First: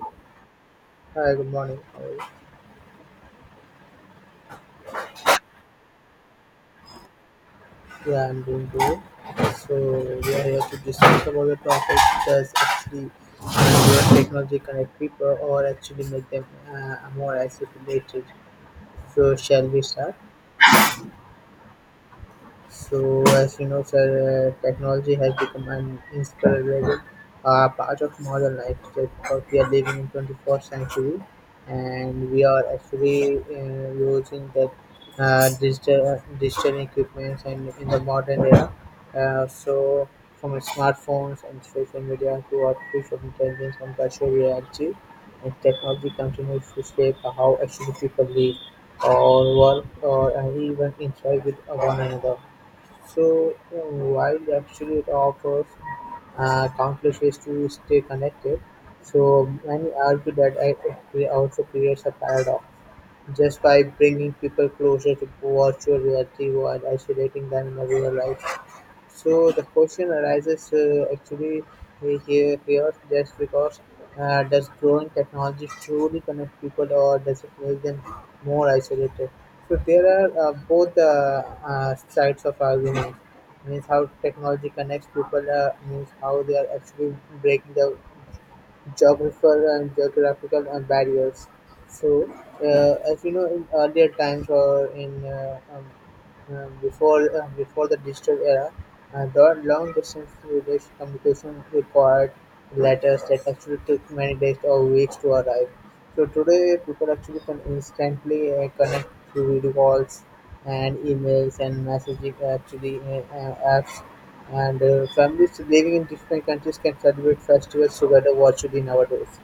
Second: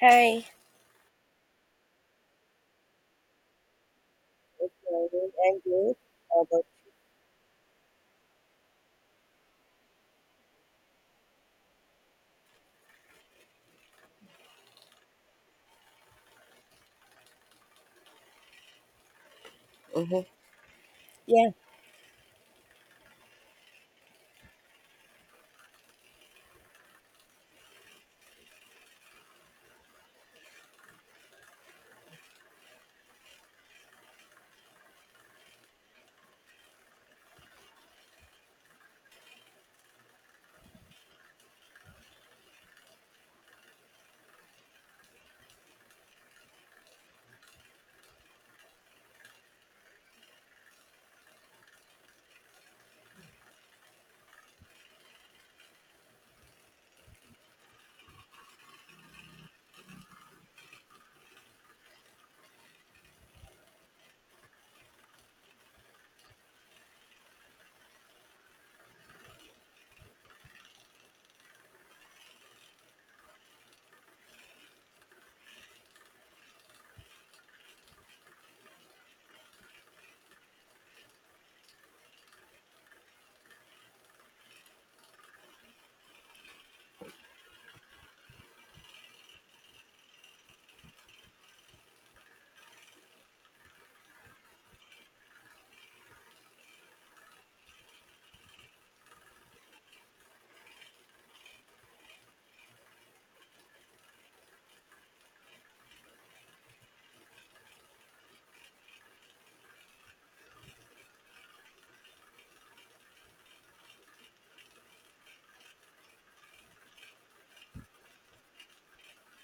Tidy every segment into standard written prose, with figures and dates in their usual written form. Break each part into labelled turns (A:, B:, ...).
A: Hi.
B: Hi, good morning. How are you?
A: Exciting and good. But
B: Yeah, I'm doing good. So we are here to discuss about the topic does actually where technology connect people or actually make them more isolated. So shall we start?
A: Mm-hmm. yeah,
B: So, as you know, sir, technology has become an inseparable part of modern life. So, because we are living in 21st century, and we are actually using the digital equipments and in the modern era. Uh, so, from smartphones and social media to artificial intelligence and virtual reality, and technology continues to shape how actually people live or work or even interact with one another. While actually it offers countless ways to stay connected, so many argue that it also creates a paradox. Just by bringing people closer to virtual reality while isolating them in a real life, so the question arises actually here, just because does growing technology truly connect people, or does it make them more isolated? So there are both sides of argument. Means how technology connects people, means how they are actually breaking the geographical and barriers. So, as you know, in earlier times, or in before before the digital era, the long distance communication required letters that actually took many days or weeks to arrive. So today people actually can instantly connect through video calls and emails and messaging actually apps, and families living in different countries can celebrate festivals together virtually nowadays.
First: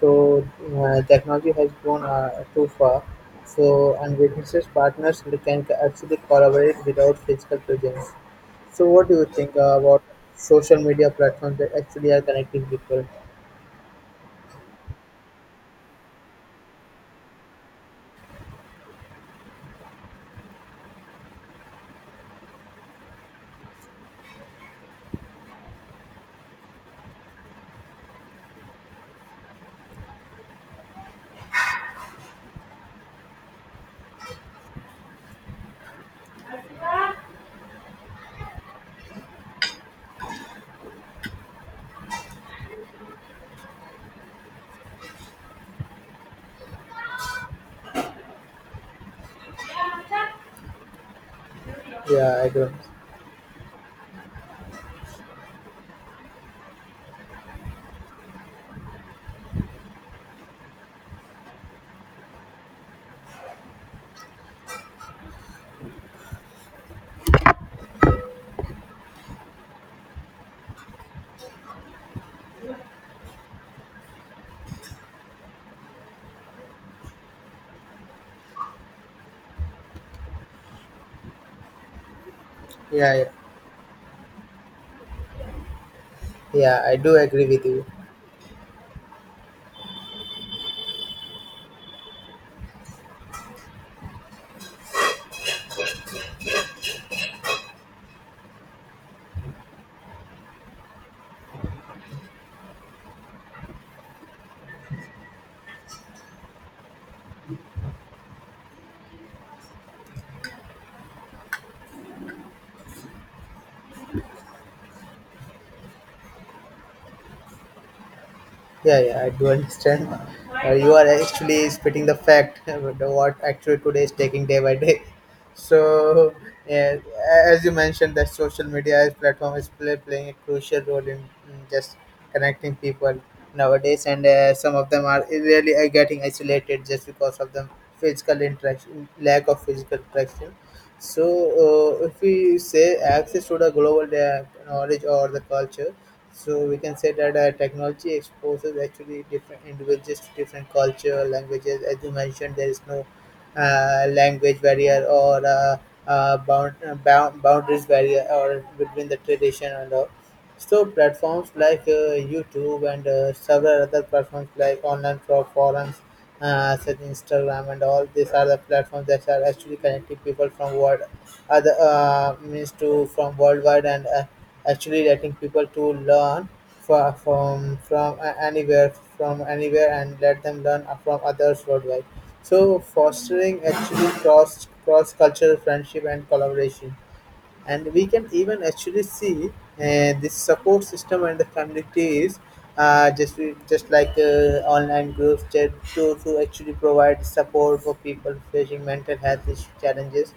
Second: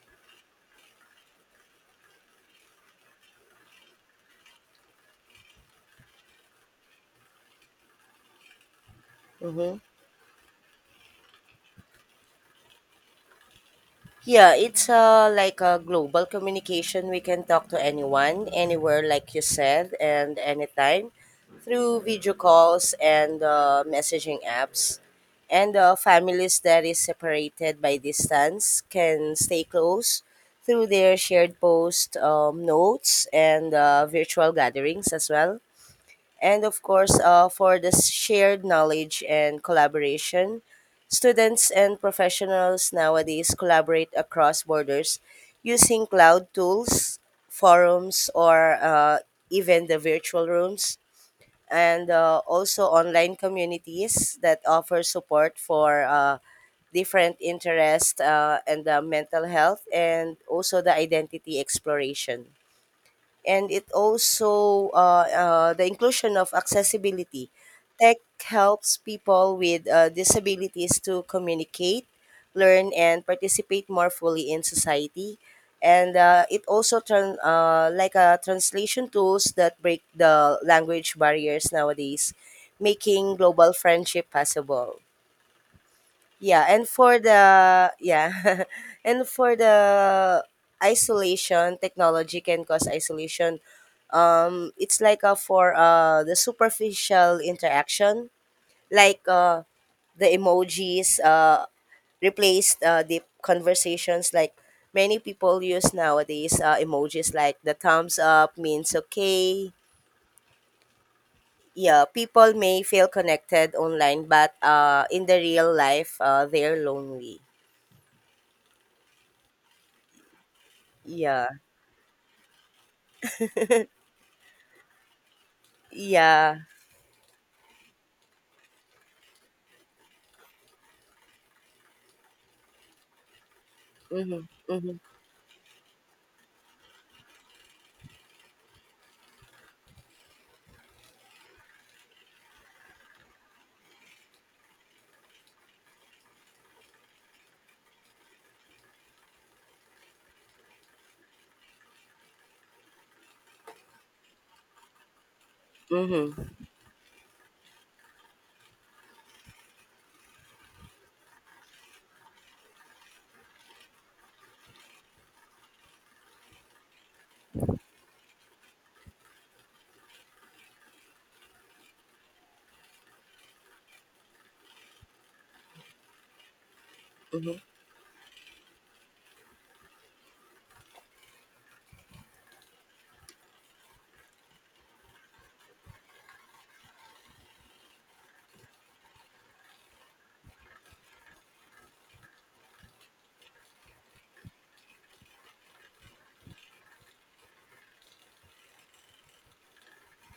B: So technology has grown too far. So and businesses partners, they can actually collaborate without physical presence. So what do you think
A: Mm-hmm.
B: about social media platforms that actually are connecting people?
A: Yeah, it's like a global communication. We can talk to anyone, anywhere, like you said, and anytime through video calls and messaging apps. And families that is separated by distance can stay close through their shared post notes and virtual gatherings as well. And of course for the shared knowledge and collaboration, students and professionals nowadays collaborate across borders using cloud tools, forums, or even the virtual rooms, and
B: Yeah, I don't.
A: also online communities that offer support for different interests, and mental health, and also the identity exploration, and it also the inclusion of accessibility. Tech helps people with disabilities to communicate, learn, and participate more fully in society. And it also turn like a translation tools that break the language barriers nowadays,
B: Yeah, yeah.
A: making global friendship possible. Yeah,
B: Yeah,
A: and
B: I do
A: for
B: agree with you.
A: the yeah, and for the isolation, technology can cause isolation. It's like for the superficial interaction, like the emojis replaced deep conversations. Like many people use nowadays emojis like the thumbs up means okay. Yeah, people may feel connected online, but in the real life, they're lonely.
B: Yeah, yeah, I do understand. You are
A: Yeah.
B: actually spitting the fact about the what actually today is taking day by day. So,
A: Yeah.
B: yeah, as you mentioned, that social media as platform is playing a crucial role in just connecting people nowadays, and
A: Mhm.
B: some of
A: Mhm.
B: them are really getting isolated just because of the physical interaction, lack of physical interaction. So, if we say access to the global knowledge or the culture, so we can say that technology exposes actually different individuals to different culture, languages. As you mentioned, there is no language barrier or
A: Mhm.
B: boundaries barrier or between the tradition and all. So platforms like YouTube and several other platforms like online forums, such Instagram and all. These are the platforms that are actually connecting people from world other means to from worldwide, and actually letting people to learn fro-
A: Mhm.
B: from from a- anywhere from anywhere and let them learn from others worldwide. So fostering actually cross cultural friendship and collaboration, and we can even actually see this support system and the communities. Uh, just just like online groups to actually provide support for people facing mental health issue challenges,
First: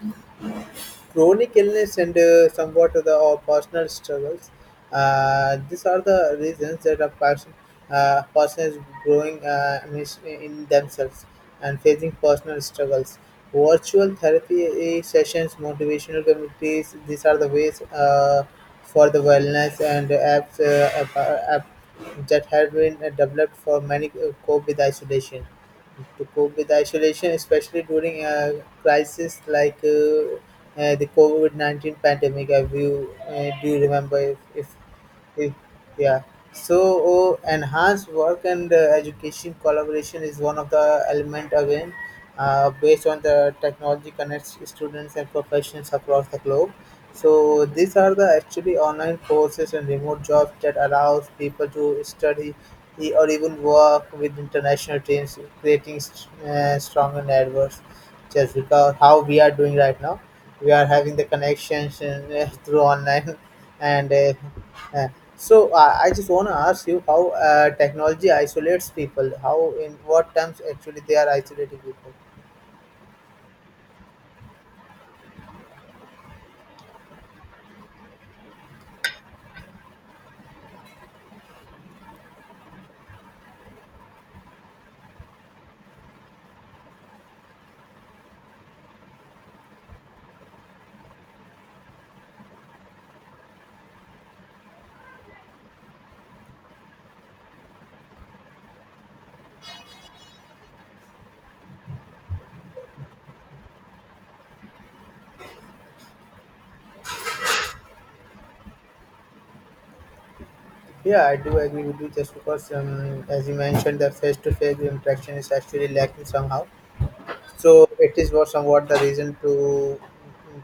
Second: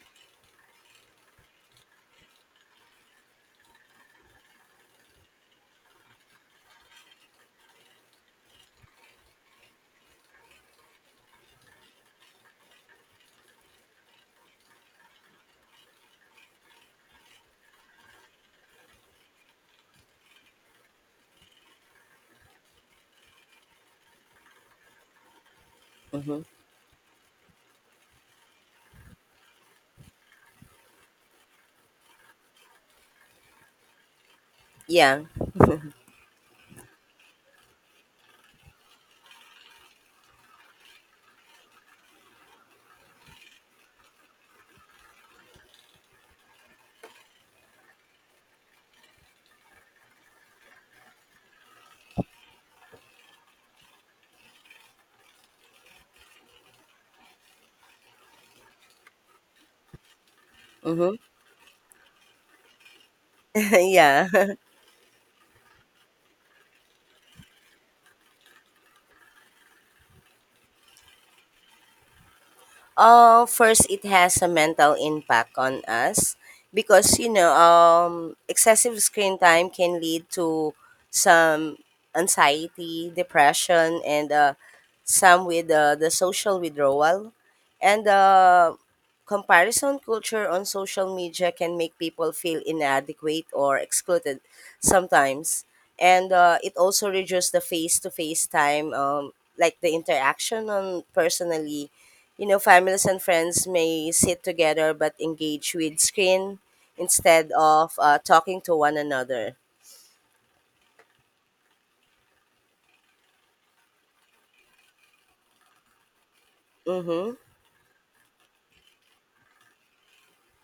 B: chronic illness, and somewhat of the or personal struggles. These are the reasons that a person, person is growing in themselves and facing personal struggles. Virtual therapy sessions, motivational communities, these are the ways for the wellness and apps, app that have been developed for many cope with isolation, to
A: Mhm.
B: cope with isolation, especially during a crisis like the COVID 19 pandemic. Have you do you remember if, if
A: Yeah.
B: if yeah? So oh, enhanced work and education collaboration is one of the element again, based on the technology connects students and professionals across the globe. So these are the actually online courses and remote jobs that allows people to study or even work with international teams, creating stronger networks. Just because how we are doing right now, we are
A: Mhm.
B: having the connections and, through online. And
A: yeah.
B: uh, so I just want to ask you how technology isolates people. How in what terms actually they are isolating people?
A: First, it has a mental impact on us because, excessive screen time can lead to some anxiety, depression, and some with the social withdrawal. And comparison culture on social media can make people feel inadequate or excluded sometimes. And it also reduces the face to face time, like the interaction on personally, you know, families and friends may sit together but engage with screen instead of talking to one another.
B: Yeah, I do agree with you. Just because, as you mentioned, the face-to-face interaction is actually lacking somehow.
A: Mm-hmm.
B: So it is what somewhat the reason to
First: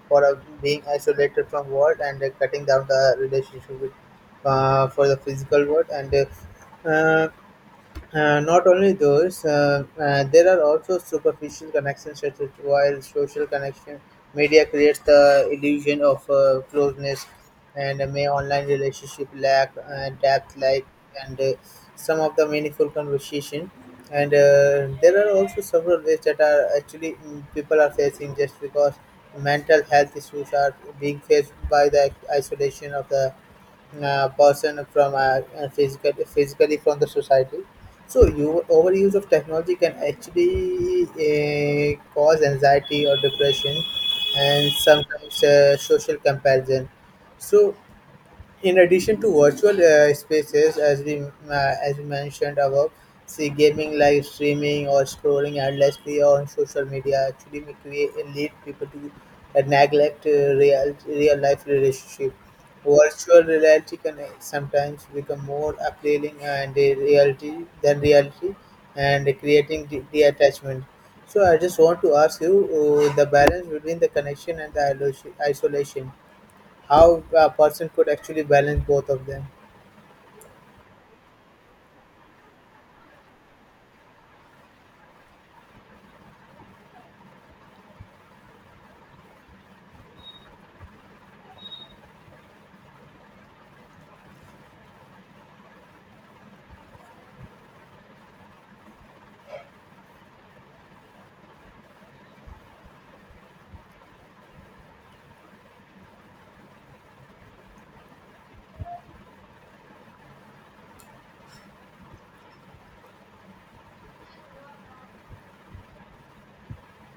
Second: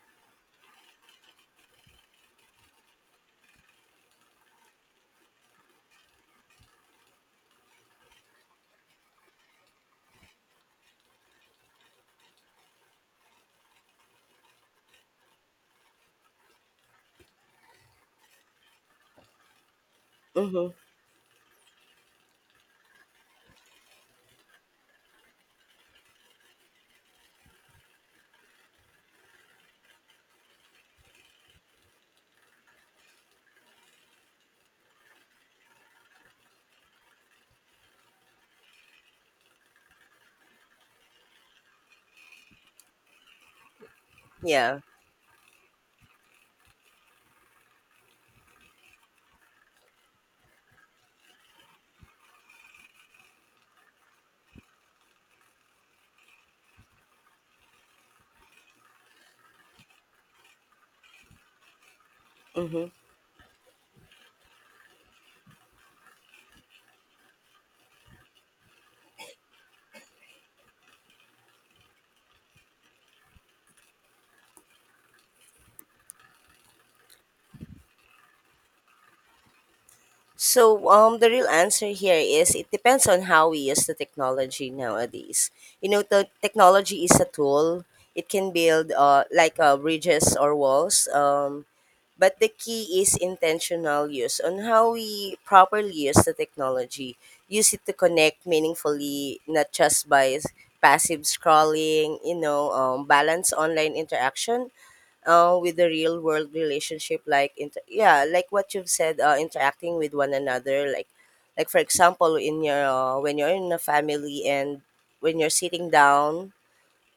B: for being isolated from world and cutting down the relationship with for the physical world and. Not only those, there are also superficial connections, such as while social connection media creates the illusion of closeness, and may online relationship lack depth
A: Mm-hmm.
B: like, and some of the meaningful conversation, and there are also several ways that are actually people are facing just because mental health issues are being faced by the isolation of the person from physically from the society. So you overuse of technology can actually cause anxiety or depression, and
A: Yeah.
B: sometimes social comparison. So in addition to virtual spaces, as we mentioned above, see gaming, live streaming, or scrolling endlessly on social media actually may create lead people to neglect real life relationship.
A: Mm-hmm.
B: Virtual reality can sometimes become more appealing and reality than reality, and creating the attachment. So I just want to ask you the balance between the connection and the isolation, how a person could actually balance both of them.
A: So, the real answer here is it depends on how we use the technology nowadays. You know, the technology is a tool. It can build bridges or walls. But the key is intentional use on how we properly use the technology. Use it to connect meaningfully, not just by passive scrolling, you know, balance online interaction with the real world relationship like yeah, like what you've said, interacting with one another, like for example in your when you're in a family and when you're sitting down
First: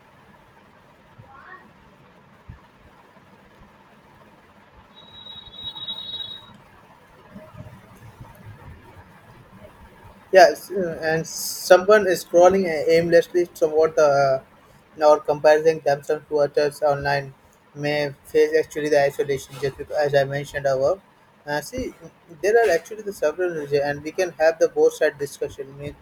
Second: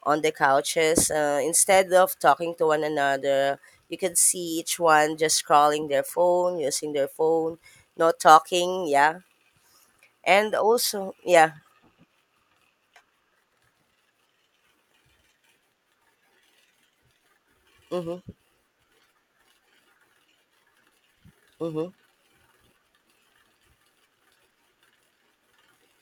A: on the couches instead of talking to one another, you can see each one just scrolling their phone, using their phone, not talking. Yeah. And
B: Yes,
A: also
B: and
A: yeah.
B: someone is scrolling aimlessly toward the or comparing themselves to others online, may
A: Mm-hmm.
B: face actually the isolation just because, as I mentioned above.
A: Mm-hmm.
B: See, there are actually the several reasons, and we can have the both side discussion. Means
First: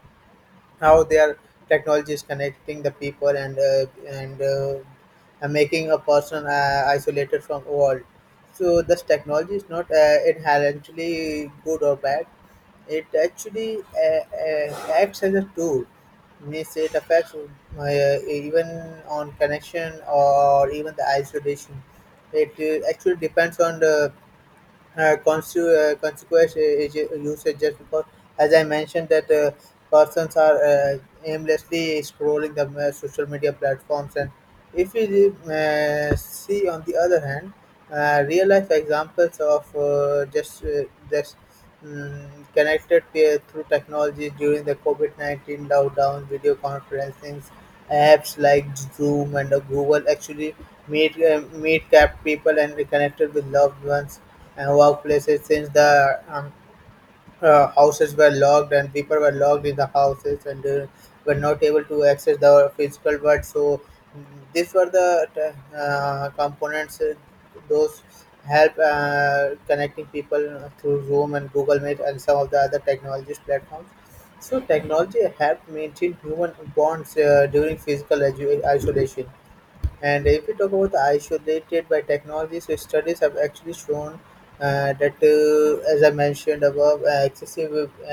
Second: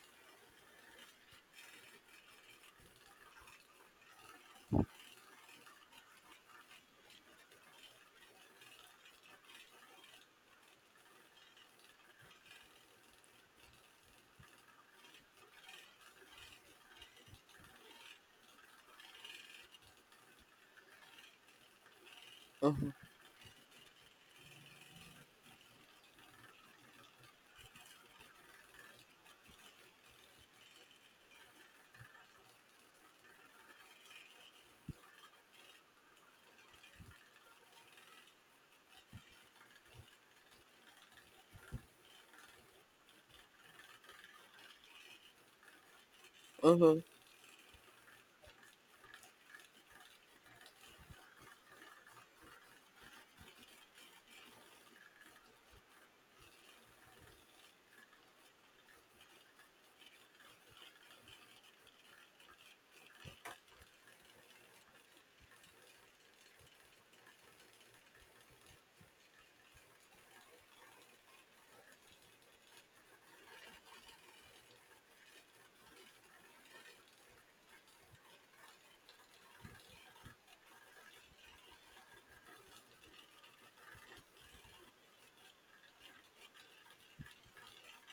B: how their technology is connecting the people and and making a person isolated from world. So this technology is not inherently good or bad. It actually acts as a tool. Means it affects even on connection or even the isolation. It
A: Mm-hmm.
B: actually depends on the consequence is usage just because, as I mentioned, that persons are aimlessly scrolling the social media platforms. And if you see, on the other hand, real life examples of just um, connected peer through technology during the COVID 19 lockdown, video
A: Mm-hmm.
B: conferencing apps like Zoom and Google actually meet kept people and reconnected with loved ones and workplaces since the houses were locked and people were locked in the houses and were not able to access the physical world. So mm, these were the components. Those help connecting people through Zoom and Google Meet and some of the other technologies platforms. So technology helped maintain human bonds during physical isolation, and if we talk about isolated by technology, so studies have actually shown that, as I mentioned above, excessive uh,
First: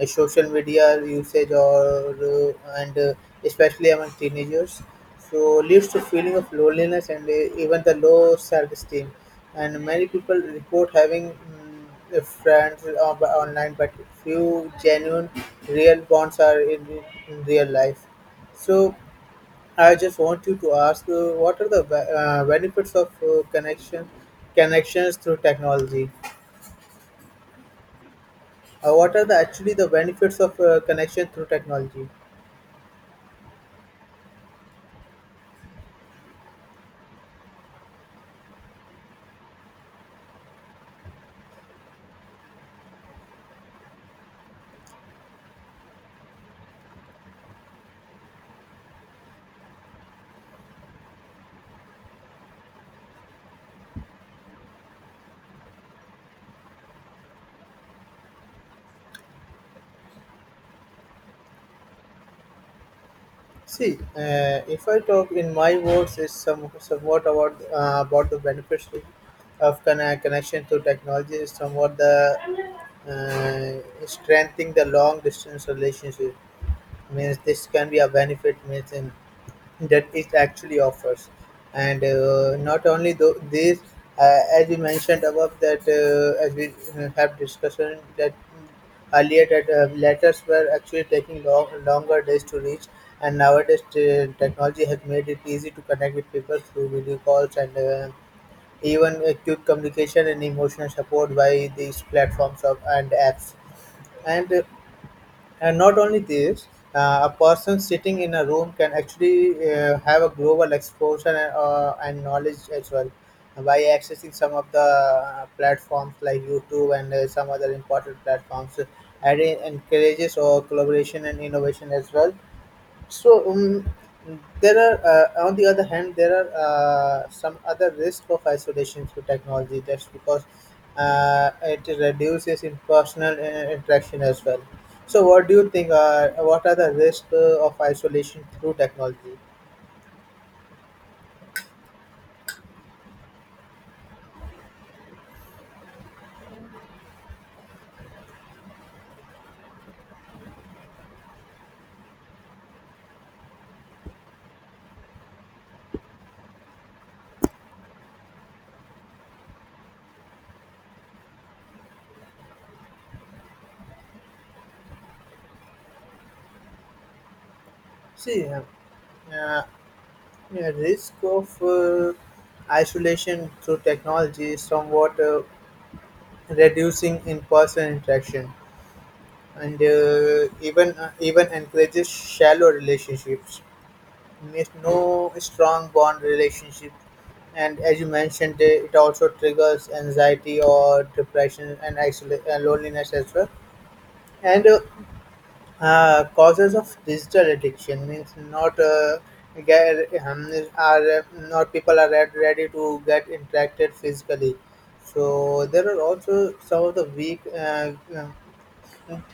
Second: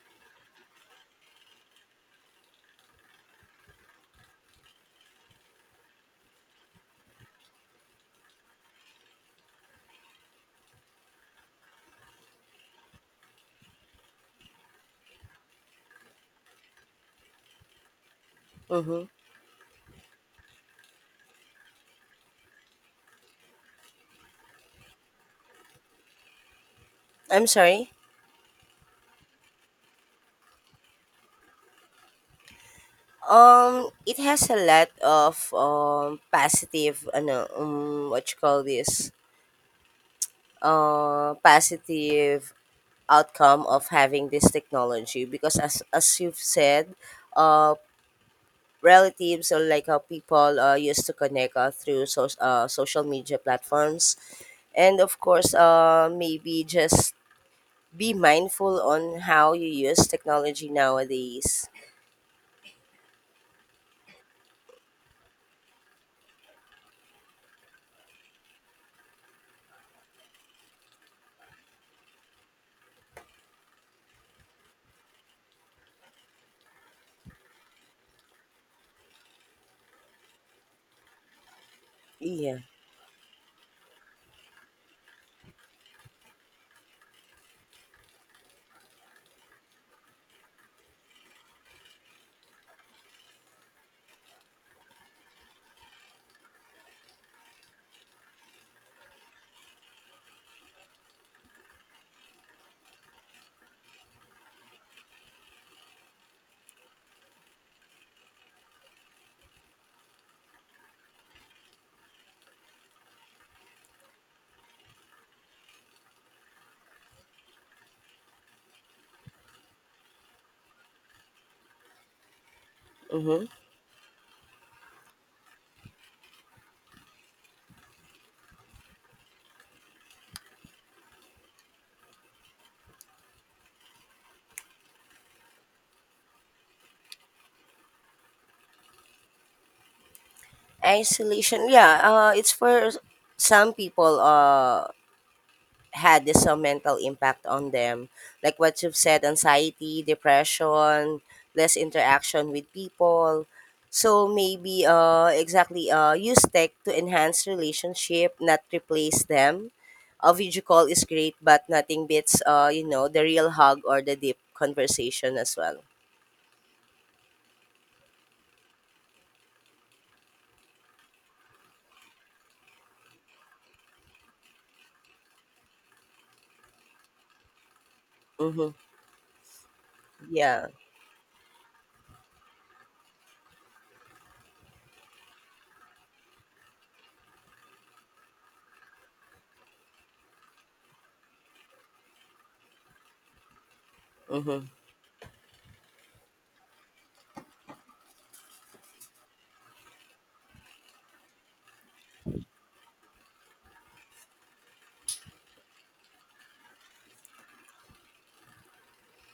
B: uh, social media usage or and especially among teenagers, so leads to feeling of loneliness and even the low self-esteem. And many people report having friends online, but few genuine, real bonds are in real life. So
A: Mm-hmm.
B: I just want you to ask, what are the benefits of connections through technology?
A: I'm sorry.
B: What are the actually the benefits of connection through technology?
A: It has a lot of positive ano what you call this, positive outcome of having this technology because as you've said, uh relatives, or like how people used to connect through social media platforms. And of course, maybe just be mindful on how you use technology nowadays.
B: See, if I talk in my words, it's some somewhat about the benefits of connection through technology. Is somewhat the strengthening the long distance relationship, means this can be a benefit means in, that it actually offers, and
A: Yeah.
B: not only though this, as we mentioned above that as we have discussion that earlier that letters were actually taking longer days to reach, and nowadays technology has made it easy to connect with people through video calls and even acute communication and emotional support by these platforms of, and apps, and uh, and not only this, a person sitting in a room can actually have a global exposure and knowledge as well by accessing some of the platforms like YouTube and some other important platforms. And it encourages collaboration and innovation as well.
A: Mm-hmm.
B: So there are, on the other hand, there are some other risk of isolation through technology. That's because it reduces in personal interaction as well. So, what do you think? What are the risks of isolation through technology?
A: Isolation, yeah, it's for some people had this some mental impact on them. Like what you've said, anxiety, depression, less interaction with people. So maybe exactly use tech to enhance relationship, not replace them. A video call is great, but nothing beats you know, the real hug or the deep conversation as well.
B: See, uh, yeah, risk of isolation through technology is somewhat reducing in-person interaction,
A: Mm-hmm.
B: and
A: Yeah.
B: even encourages shallow relationships. Means no strong bond relationship, and as you mentioned, it also triggers anxiety or depression and isolation, and loneliness as well.
A: Mm-hmm.
B: And causes of digital addiction means get, um, not people are ready to get interacted physically. So there are also some of the weak. Um,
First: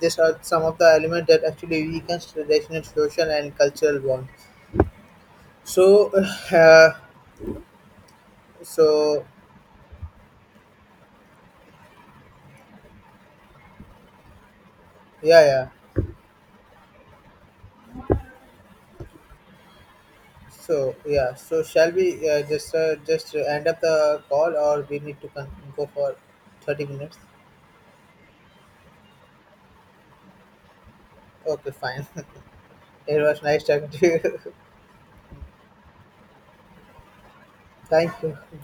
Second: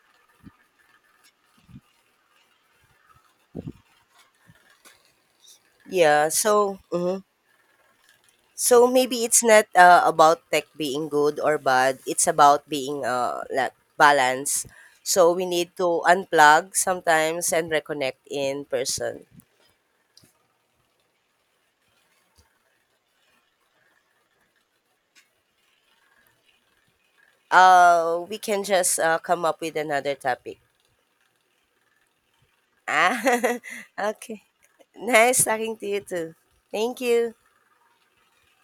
B: these are some of the elements that actually weakens traditional social and cultural bond. So,
A: Yeah. So.
B: uh,
A: Mhm. So maybe
B: so
A: it's not about tech being good or bad. It's about being like balance. So
B: yeah,
A: we
B: yeah.
A: need to unplug sometimes and reconnect in person.
B: So yeah. So shall we just end up the call, or we need to go for 30 minutes?
A: We can just come up with another topic.
B: Okay, fine.
A: Ah,
B: It was nice talking to
A: okay.
B: you.
A: Nice talking to you too. Thank you.
B: Thank you.